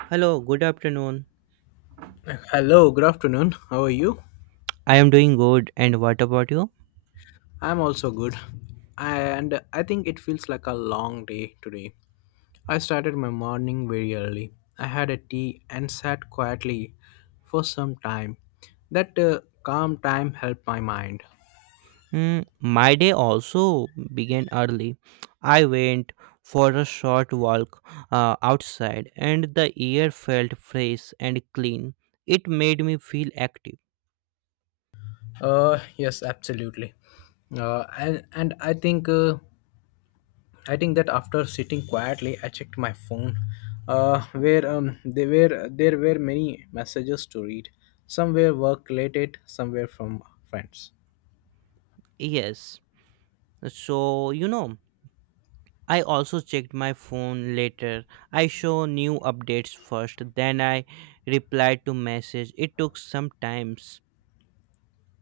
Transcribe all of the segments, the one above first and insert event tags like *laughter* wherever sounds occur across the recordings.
Hello, good afternoon. Hello, good afternoon. How are you? I am doing good, and what about you? I'm also good. And I think it feels like a long day today. I started my morning very early. I had a tea and sat quietly for some time. That calm time helped my mind. Mm, my day also began early. I went for a short walk outside, and the air felt fresh and clean. It made me feel active. Yes, absolutely. And I think that after sitting quietly, I checked my phone, where there were many messages to read. Some were work related, some were from friends. Yes. So, I also checked my phone later. I saw new updates first, then I replied to message. It took some times.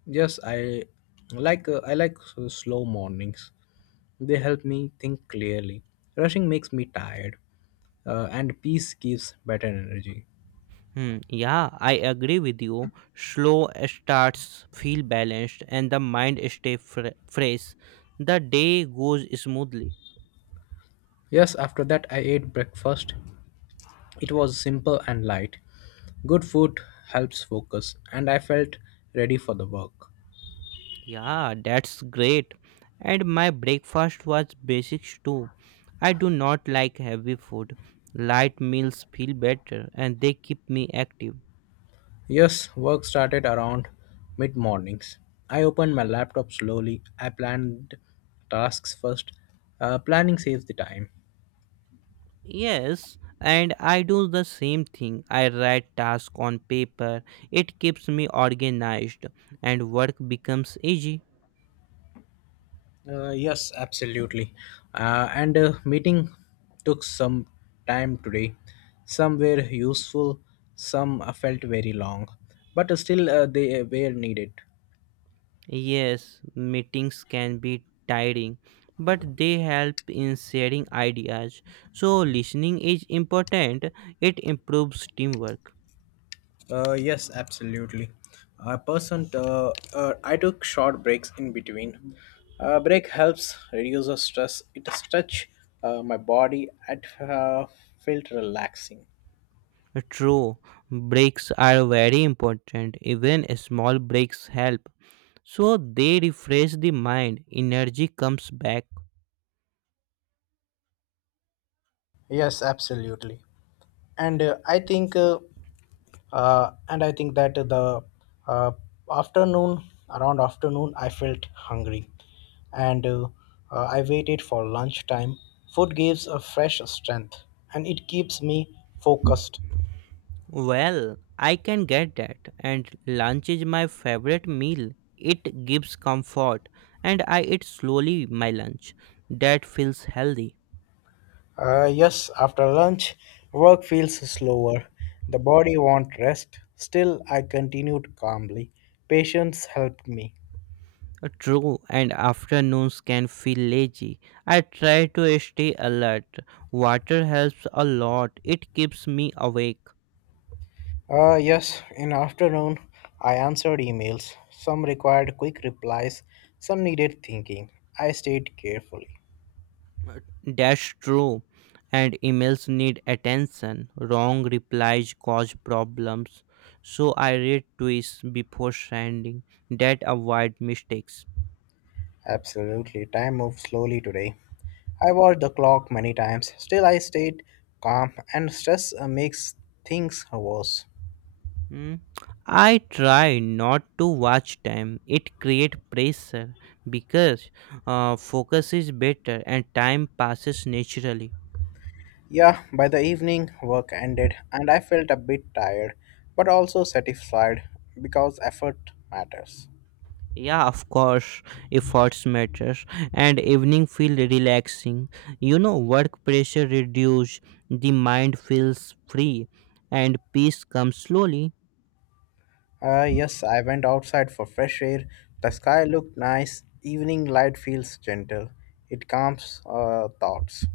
Yes, I like slow mornings. They help me think clearly. Rushing makes me tired, and peace gives better energy. Hmm, yeah, I agree with you. Slow starts feel balanced and the mind stay fresh. The day goes smoothly. Yes, after that I ate breakfast. It was simple and light. Good food helps focus, and I felt ready for the work. Yeah, that's great. And my breakfast was basics too. I do not like heavy food. Light meals feel better and they keep me active. Yes, work started around mid mornings. I opened my laptop slowly. I planned tasks first. Planning saves the time. Yes, and I do the same thing. I write tasks on paper. It keeps me organized and work becomes easy. Yes, absolutely. And Meeting took some time today. Some were useful, some felt very long, but still they were needed. Yes, meetings can be tiring, but they help in sharing ideas. So, listening is important, it improves teamwork. Yes, absolutely. I took short breaks in between. Break helps reduce the stress. It stretch my body. It felt relaxing. True, breaks are very important, even small breaks help. So, they refresh the mind, energy comes back. Yes, absolutely. And uh, I think uh, and I think that the uh, afternoon around afternoon I felt hungry and I waited for lunchtime. Food gives a fresh strength and it keeps me focused. Well, I can get that, and lunch is my favorite meal. It gives comfort, and I eat slowly my lunch. That feels healthy. Yes, after lunch, work feels slower. The body wants rest. Still, I continued calmly. Patience helped me. True, and afternoons can feel lazy. I try to stay alert. Water helps a lot, it keeps me awake. Yes, in afternoon, I answered emails. Some required quick replies, some needed thinking. I stayed carefully. That's true. And emails need attention. Wrong replies cause problems. So I read twice before sending. That avoid mistakes. Absolutely, time moved slowly today. I watched the clock many times. Still, I stayed calm, and stress makes things worse. Hmm. I try not to watch time. It create pressure because focus is better and time passes naturally. Yeah, by the evening, work ended and I felt a bit tired, but also satisfied because effort matters. Yeah, of course, efforts matters, and evening feel relaxing. Work pressure reduce, the mind feels free, and peace comes slowly. Yes, I went outside for fresh air. The sky looked nice. Evening light feels gentle. It calms thoughts.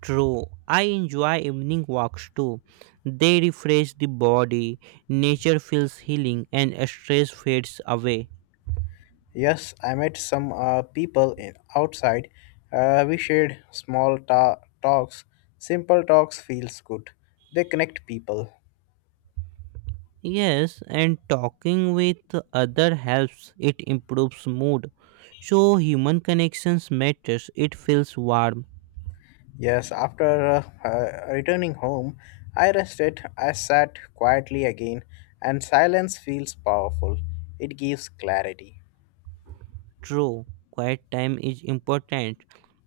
True, I enjoy evening walks too. They refresh the body, nature feels healing, and stress fades away. Yes, I met some people in, outside. We shared small talks. Simple talks feels good. They connect people. Yes, and talking with other helps. It improves mood. So human connections matters. It feels warm. Yes, after returning home, I rested. I sat quietly again, and silence feels powerful. It gives clarity. True, quiet time is important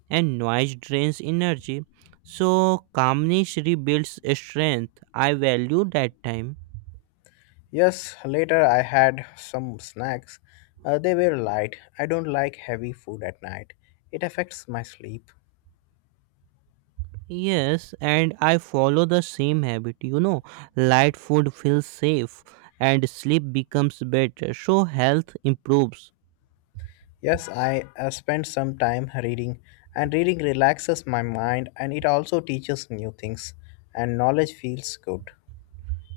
and noise drains energy. So, calmness rebuilds strength. I value that time. Yes, later I had some snacks. They were light. I don't like heavy food at night, it affects my sleep. Yes, and I follow the same habit. Light food feels safe and sleep becomes better. So, health improves. Yes, I spent some time reading, and reading relaxes my mind and it also teaches new things, and knowledge feels good.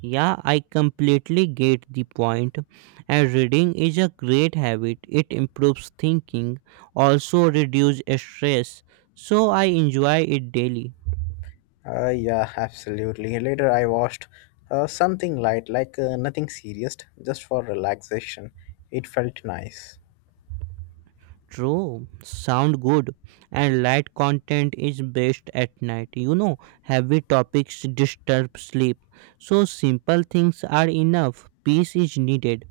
Yeah, I completely get the point. And reading is a great habit. It improves thinking, also reduce stress. So I enjoy it daily. Yeah, absolutely. Later, I watched something light, like nothing serious, just for relaxation. It felt nice. True, sound good. And light content is best at night. Heavy topics disturb sleep. So simple things are enough. Peace is needed.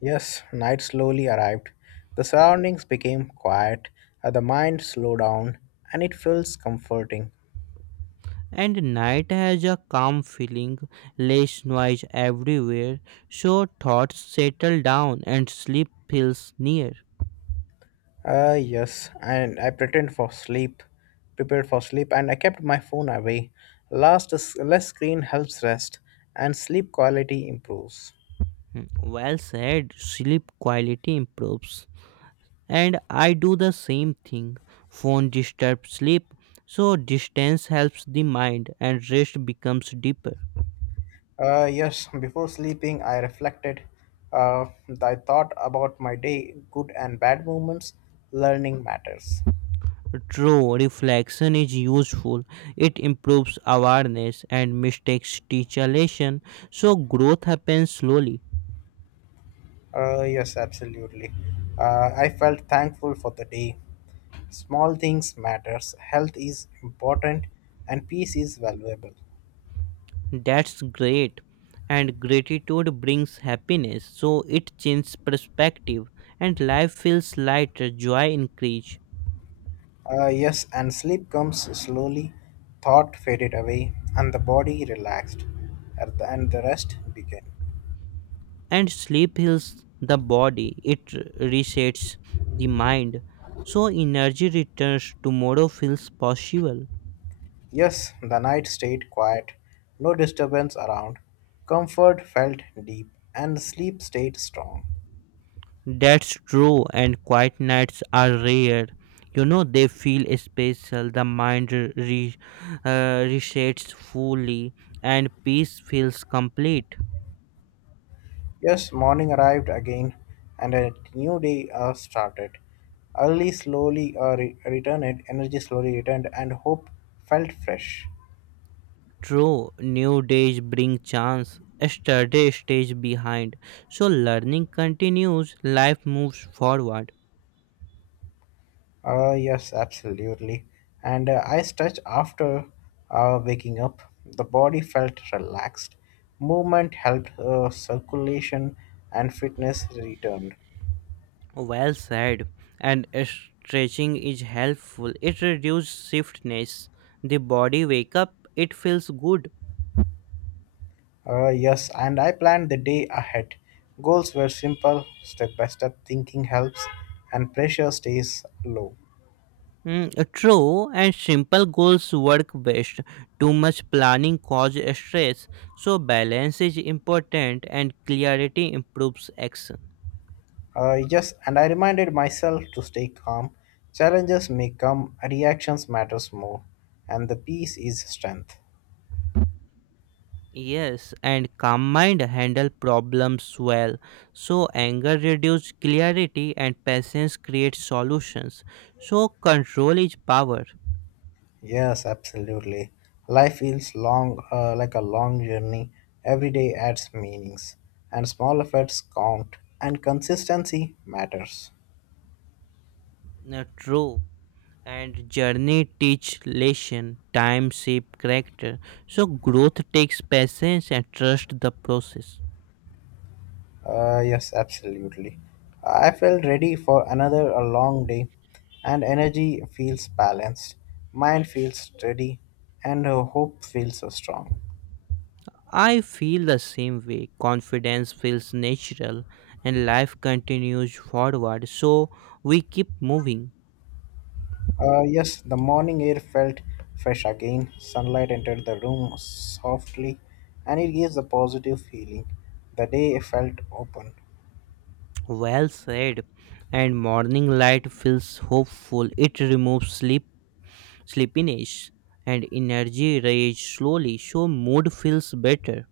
Yes, night slowly arrived. The surroundings became quiet, the mind slowed down, and it feels comforting. And night has a calm feeling, less noise everywhere. So thoughts settle down and sleep feels near. Yes, and I pretend for sleep, prepared for sleep, and I kept my phone away. Last, less screen helps rest, and sleep quality improves. Hmm, well said, sleep quality improves, and I do the same thing. Phone disturbs sleep, so distance helps the mind and rest becomes deeper. Yes, before sleeping, I reflected. Uh, I thought about my day, good and bad moments, learning matters. True, reflection is useful. It improves awareness and mistakes teach a lesson, so growth happens slowly. Yes, absolutely. I felt thankful for the day. Small things matters. Health is important, and peace is valuable. That's great. And gratitude brings happiness, so it changes perspective and life feels lighter, joy increase. Yes, and sleep comes slowly. Thought faded away, and the body relaxed, and the rest began. And sleep heals the body, it resets the mind, so energy returns, tomorrow feels possible. Yes, the night stayed quiet, no disturbance around. Comfort felt deep, and sleep stayed strong. That's true, and quiet nights are rare, they feel special, the mind resets fully and peace feels complete. Yes, morning arrived again, and a new day started. Early slowly returned, energy slowly returned, and hope felt fresh. True, new days bring chance, yesterday stays behind, so learning continues, life moves forward. Yes, absolutely. And I stretched after waking up. The body felt relaxed. Movement helped circulation, and fitness returned. Well said. And stretching is helpful. It reduces stiffness. The body wake up. It feels good. Yes, and I planned the day ahead. Goals were simple, step by step thinking helps, and pressure stays low. Mm, true and simple goals work best. Too much planning causes stress. So balance is important and clarity improves action. Yes, and I reminded myself to stay calm. Challenges may come, reactions matters more, and the peace is strength. Yes, and calm mind handle problems well. So anger reduces clarity and patience creates solutions. So control is power. Yes, absolutely. Life feels long, like a long journey. Every day adds meanings, and small efforts count, and consistency matters. True, and journey teach lesson, time shape character, so growth takes patience and trust the process. Yes, absolutely. I felt ready for another a long day, and energy feels balanced, mind feels steady, and hope feels strong. I feel the same way, confidence feels natural and life continues forward, so we keep moving. Yes, the morning air felt fresh again. Sunlight entered the room softly, and it gives a positive feeling. The day felt open. Well said, and morning light feels hopeful, it removes sleepiness and energy rage slowly, so mood feels better.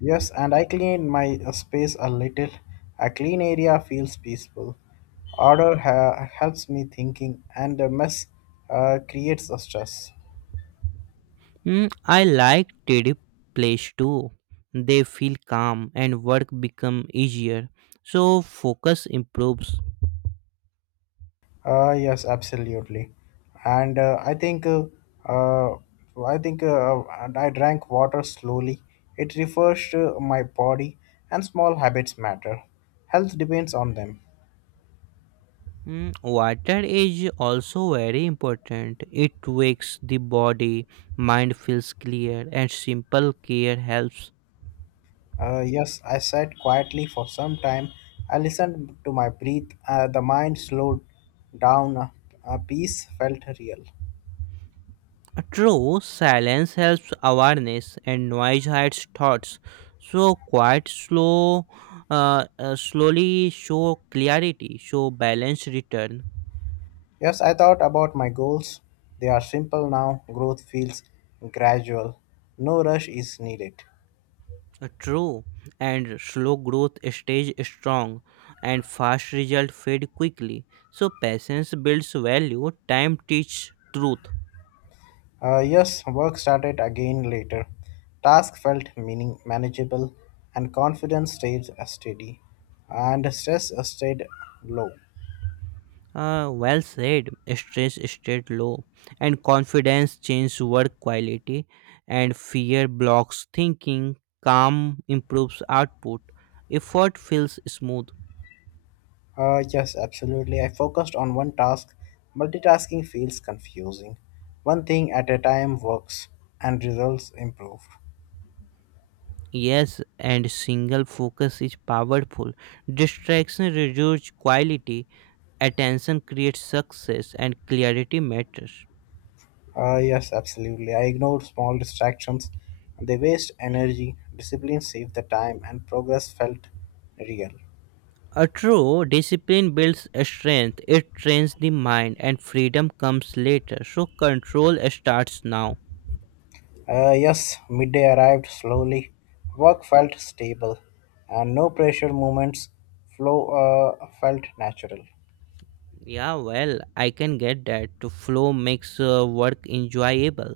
Yes, and I clean my space a little. A clean area feels peaceful. Order helps me thinking, and the mess creates a stress. Mm, I like tidy place too. They feel calm and work become easier. So focus improves. Yes, absolutely. And uh, I think and I drank water slowly. It refers to my body, and small habits matter. Health depends on them. Mm, water is also very important. It wakes the body, mind feels clear, and simple care helps. Yes, I sat quietly for some time. I listened to my breath. The mind slowed down. A peace felt real. True, silence helps awareness, and noise hides thoughts. So quiet, slowly show clarity, so balance return. Yes, I thought about my goals. They are simple now. Growth feels gradual. No rush is needed. True, and slow growth stays strong, and fast result fade quickly. So patience builds value. Time teaches truth. Yes, work started again later. Task felt meaning manageable, and confidence stayed steady, and stress stayed low. Well said. Stress stayed low, and confidence changes work quality, and fear blocks thinking. Calm improves output. Effort feels smooth. Yes, absolutely. I focused on one task. Multitasking feels confusing. One thing at a time works and results improve. Yes, and single focus is powerful. Distraction reduces quality, attention creates success and clarity matters. Yes, absolutely. I ignored small distractions. They waste energy, discipline saved the time, and progress felt real. A true discipline builds strength, it trains the mind and freedom comes later, so control starts now. Yes, midday arrived slowly. Work felt stable, and no pressure movements flow felt natural. Yeah, well I can get that, to flow makes work enjoyable,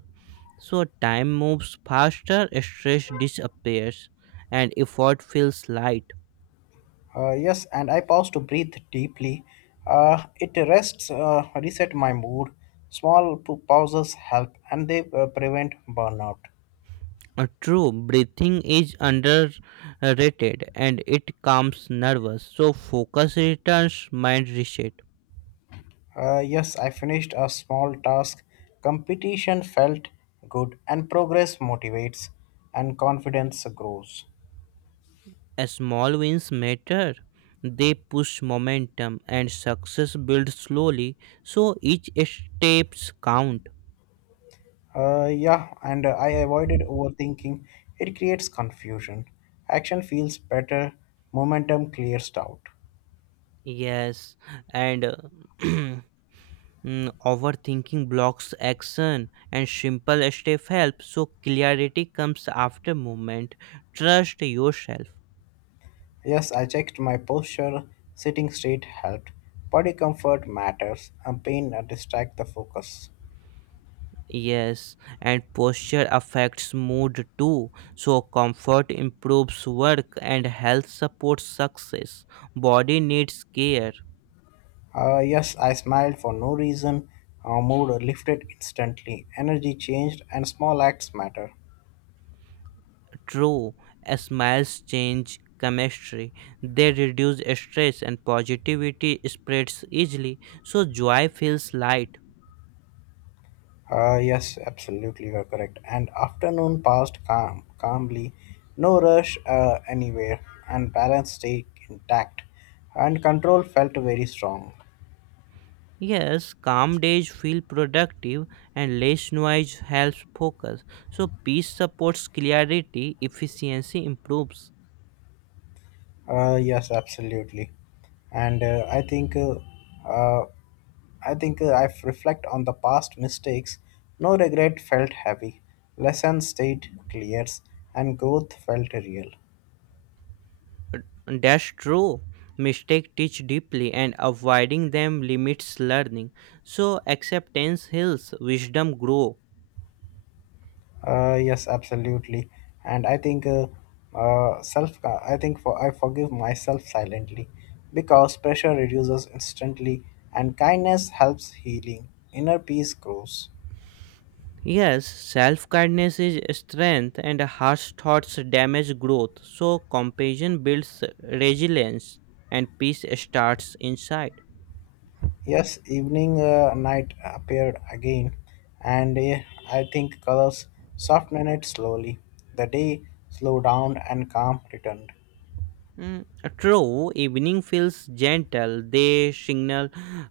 so time moves faster, stress disappears and effort feels light. Yes, and I pause to breathe deeply. It rests, reset my mood. Small pauses help, and they prevent burnout. True, breathing is underrated and it calms nervous, so focus returns, mind reset. Yes, I finished a small task. Competition felt good, and progress motivates, and confidence grows. Small wins matter. They push momentum and success builds slowly, so each steps count. Yeah, and I avoided overthinking. It creates confusion. Action feels better. Momentum clears doubt. Yes, and *clears throat* mm, overthinking blocks action and simple step help so clarity comes after movement. Trust yourself. Yes, I checked my posture. Sitting straight helped. Body comfort matters, and pain distract the focus. Yes, and posture affects mood too. So comfort improves work and health supports success. Body needs care. Yes, I smiled for no reason. Mood lifted instantly. Energy changed, and small acts matter. True, smiles change chemistry. They reduce stress and positivity spreads easily, so joy feels light. Yes, absolutely, you're correct. And afternoon passed calmly. No rush anywhere, and balance stayed intact. And control felt very strong. Yes, calm days feel productive and less noise helps focus. So peace supports clarity, efficiency improves. Yes, absolutely. And I think uh, I think I reflect on the past mistakes. No regret felt heavy. Lessons stayed clear, and growth felt real. That's true. Mistakes teach deeply and avoiding them limits learning. So acceptance heals, wisdom grows. Yes, absolutely. And I think self. I think for I forgive myself silently, because pressure reduces instantly, and kindness helps healing. Inner peace grows. Yes, self kindness is strength, and harsh thoughts damage growth. So, compassion builds resilience, and peace starts inside. Yes, evening night appeared again, and I think colors softened it slowly. The day slowed down and calm returned. Mm, true, evening feels gentle, they signal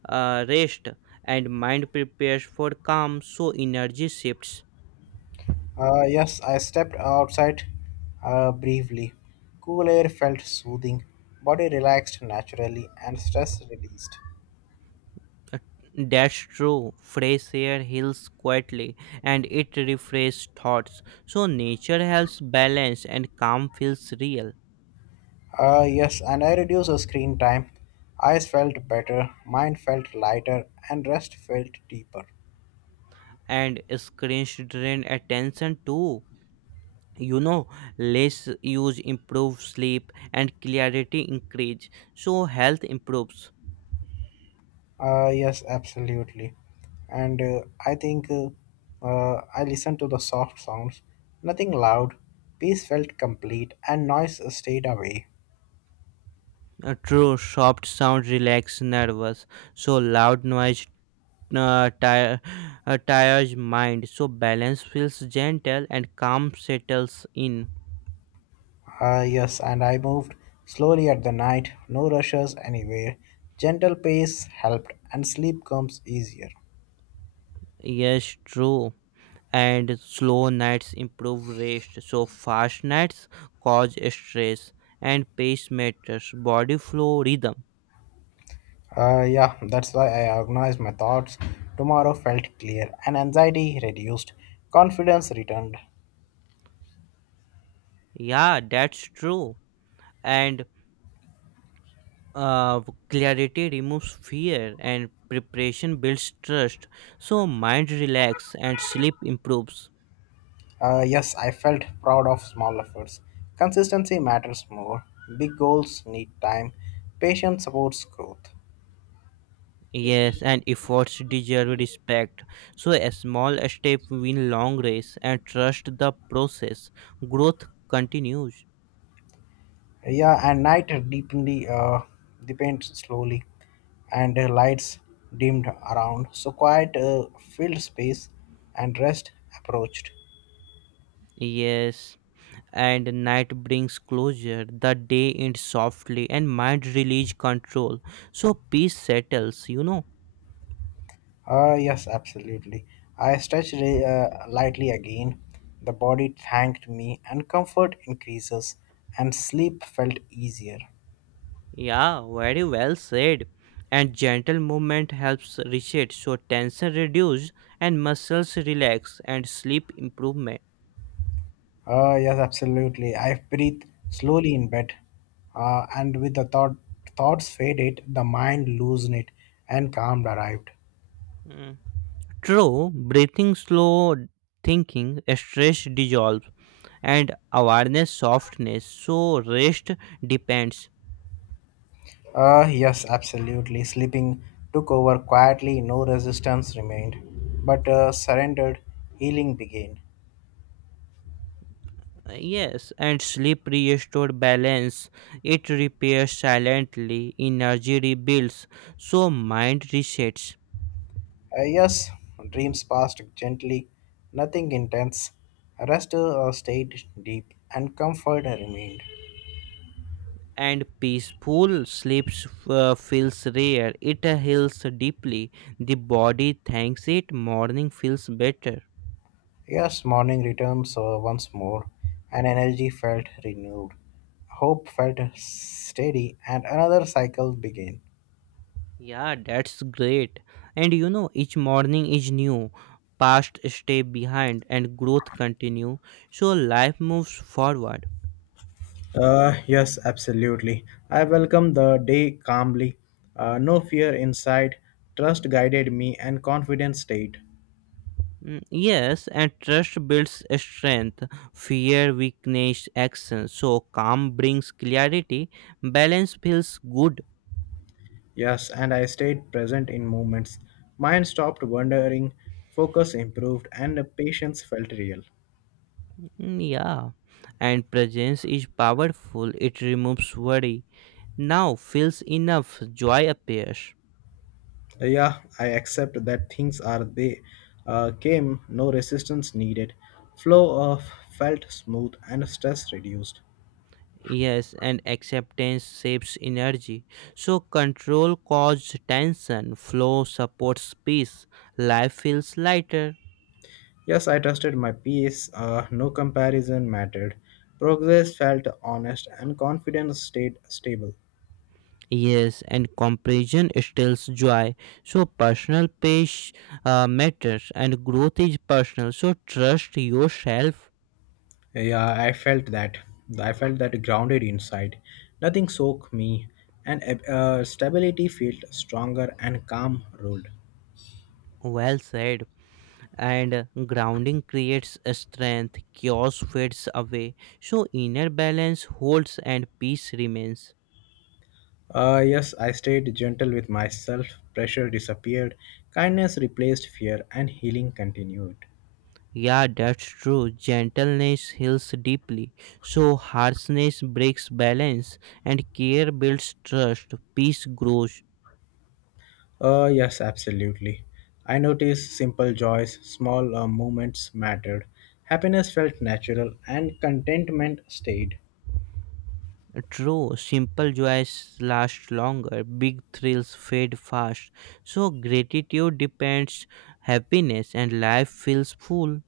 rest, and mind prepares for calm, so energy shifts. Yes, I stepped outside briefly. Cool air felt soothing, body relaxed naturally, and stress released. Uh, That's true. Fresh air heals quietly and it refreshes thoughts. So, nature helps balance, and calm feels real. Yes, and I reduced the screen time. Eyes felt better, mind felt lighter, and rest felt deeper. And screens drain attention too, you know less use improves sleep and clarity increase, so health improves. Yes, absolutely. And I think I listened to the soft sounds, nothing loud. Peace felt complete, and noise stayed away. True, soft sound relax nervous, so loud noise uh, tire, tires mind, so balance feels gentle and calm settles in. Ah yes, and I moved slowly at the night, no rushes anywhere. Gentle pace helped, and sleep comes easier. Yes, true, and slow nights improve rest, so fast nights cause stress and pacemakers body flow rhythm. Yeah, that's why I organized my thoughts. Tomorrow felt clear, and anxiety reduced. Confidence returned. Yeah, that's true, and uh, clarity removes fear and preparation builds trust, so mind relax and sleep improves. Yes, I felt proud of small efforts. Consistency matters more. Big goals need time. Patience supports growth. Yes, and efforts deserve respect, so a small step win long race and trust the process, growth continues. Yeah, and night deeply deepened slowly, and lights dimmed around. So quiet filled space, and rest approached. Yes, and night brings closure, the day ends softly and mind release control, so peace settles, you know. Yes, absolutely. I stretched lightly again. The body thanked me, and comfort increases, and sleep felt easier. yeah, very well said, and gentle movement helps reset, so tension reduce and muscles relax and sleep improvement. Yes, absolutely. I breathe slowly in bed, and with the thoughts faded, the mind loosened it, and calm arrived. Mm, true, breathing slow, thinking stress dissolves and awareness softness, so rest depends. Yes, absolutely. Sleeping took over quietly, no resistance remained, but surrendered, healing began. Yes, and sleep restores balance. It repairs silently, energy rebuilds, so mind resets. Yes, dreams passed gently, nothing intense. Rest stayed deep, and comfort remained. And peaceful sleep feels rare. It heals deeply. The body thanks it. Morning feels better. Yes, morning returns so once more, and energy felt renewed. Hope felt steady, and another cycle began. Yeah, that's great. And each morning is new. Past stay behind, and growth continue. So life moves forward. Yes, absolutely. I welcomed the day calmly. No fear in sight. Trust guided me and confidence stayed. Mm, yes, and trust builds strength, fear weakness action. So calm brings clarity, balance feels good. Yes, and I stayed present in moments. Mind stopped wandering, focus improved, and the patience felt real. Mm, yeah, and presence is powerful. It removes worry. Now feels enough, joy appears. Yeah, I accept that things are they came, no resistance needed. Flow of felt smooth and stress reduced. Yes, and acceptance saves energy. So control causes tension, flow supports peace. Life feels lighter. Yes, I trusted my peace, no comparison mattered. Progress felt honest and confidence stayed stable. Yes, and comparison steals joy. So personal pace matters, and growth is personal. So trust yourself. Yeah, I felt that. I felt that grounded inside. Nothing soaked me, and stability felt stronger and calm ruled. Well said. And grounding creates a strength. Chaos fades away. So inner balance holds, and peace remains. Yes, I stayed gentle with myself. Pressure disappeared, kindness replaced fear, and healing continued. Yeah, that's true. Gentleness heals deeply. So harshness breaks balance, and care builds trust. Peace grows. Yes, absolutely. I noticed simple joys, small moments mattered. Happiness felt natural, and contentment stayed. True, simple joys last longer, big thrills fade fast. So, gratitude depends happiness, and life feels full.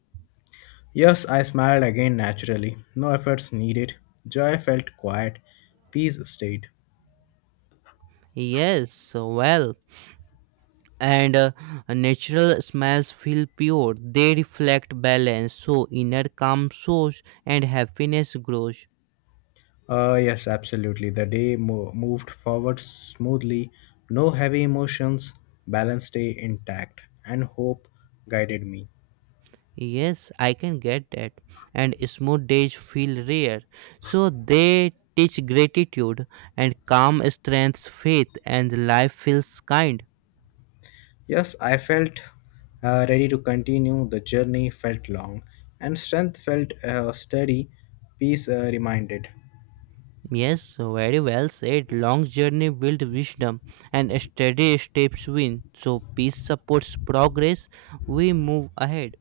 Yes, I smiled again naturally. No efforts needed. Joy felt quiet. Peace stayed. Yes, well, and natural smiles feel pure, they reflect balance. So, inner calm soars and happiness grows. Yes, absolutely. The day moved forward smoothly, no heavy emotions, balance stayed intact, and hope guided me. Yes, I can get that. And smooth days feel rare, so they teach gratitude, and calm strengths faith, and life feels kind. Yes, I felt ready to continue. The journey felt long, and strength felt steady, peace reminded. Yes, very well said. Long journey build wisdom and steady steps win. So peace supports progress. We move ahead.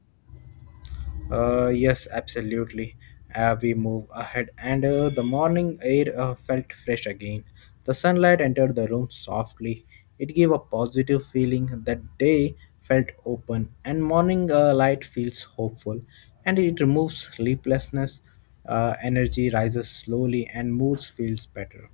Yes, absolutely. We move ahead, and the morning air felt fresh again. The sunlight entered the room softly. It gave a positive feeling. The day felt open, and morning light feels hopeful, and it removes sleeplessness. Energy rises slowly, and moods feels better.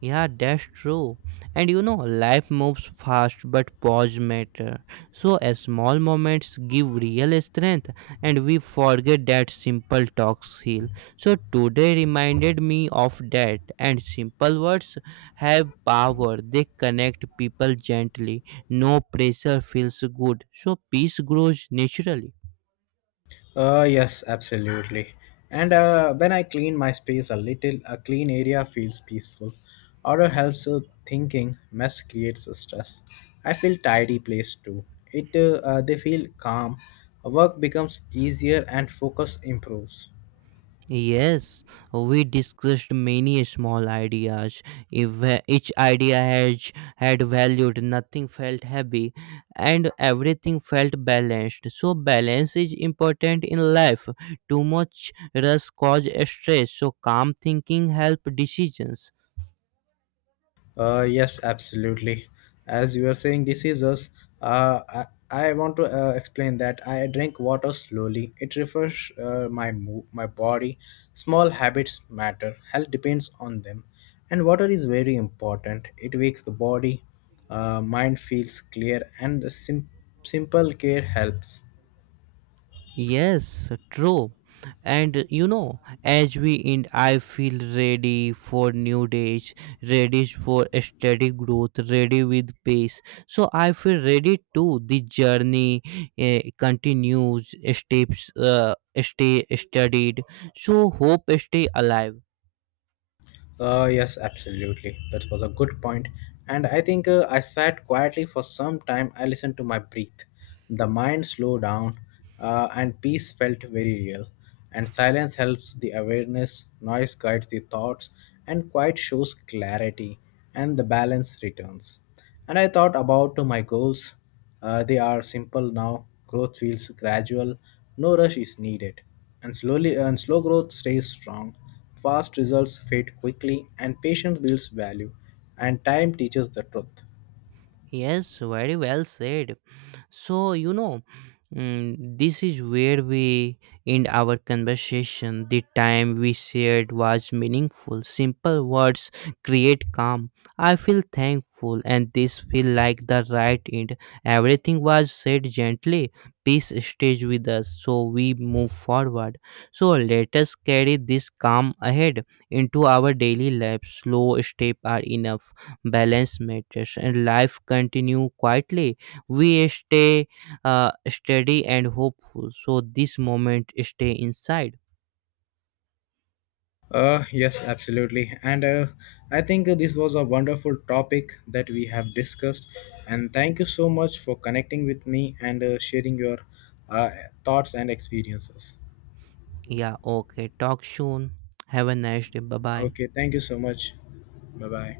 Yeah, that's true. And life moves fast, but pause matter. So, a small moments give real strength, and we forget that simple talks heal. So, today reminded me of that, and simple words have power. They connect people gently. No pressure feels good. So, peace grows naturally. Yes, absolutely. And when I clean my space a little, a clean area feels peaceful. Order helps with thinking. Mess creates stress. I feel tidy place too. It they feel calm. Work becomes easier and focus improves. Yes, we discussed many small ideas. If each idea has had valued, nothing felt heavy, and everything felt balanced. So balance is important in life. Too much rush causes stress. So calm thinking help decisions. Yes, absolutely. As you were saying, diseases. I want to explain that I drink water slowly. It refresh my my body. Small habits matter. Health depends on them, and water is very important. It wakes the body. Mind feels clear, and the simple care helps. Yes, true. And as we end, I feel ready for new days, ready for steady growth, ready with pace. So I feel ready too. The journey continues, steps stay studied. So hope stay alive. Yes, absolutely. That was a good point. And I think I sat quietly for some time. I listened to my breath. The mind slowed down, and peace felt very real. And silence helps the awareness, noise guides the thoughts, and quiet shows clarity, and the balance returns. And I thought about my goals. They are simple now. Growth feels gradual. No rush is needed. And slow growth stays strong. Fast results fade quickly and patience builds value. And time teaches the truth. Yes, very well said. So, this is where we end our conversation. The time we shared was meaningful. Simple words create calm. I feel thankful, and this feel like the right end. Everything was said gently. Peace stays with us, so we move forward. So let us carry this calm ahead into our daily life. Slow steps are enough, balance matters and life continue quietly, we stay steady and hopeful, so this moment stay inside. Yes, absolutely. And I think this was a wonderful topic that we have discussed. And thank you so much for connecting with me and sharing your uh, thoughts and experiences. Yeah, okay, talk soon, have a nice day, bye bye. Okay, thank you so much. Bye bye.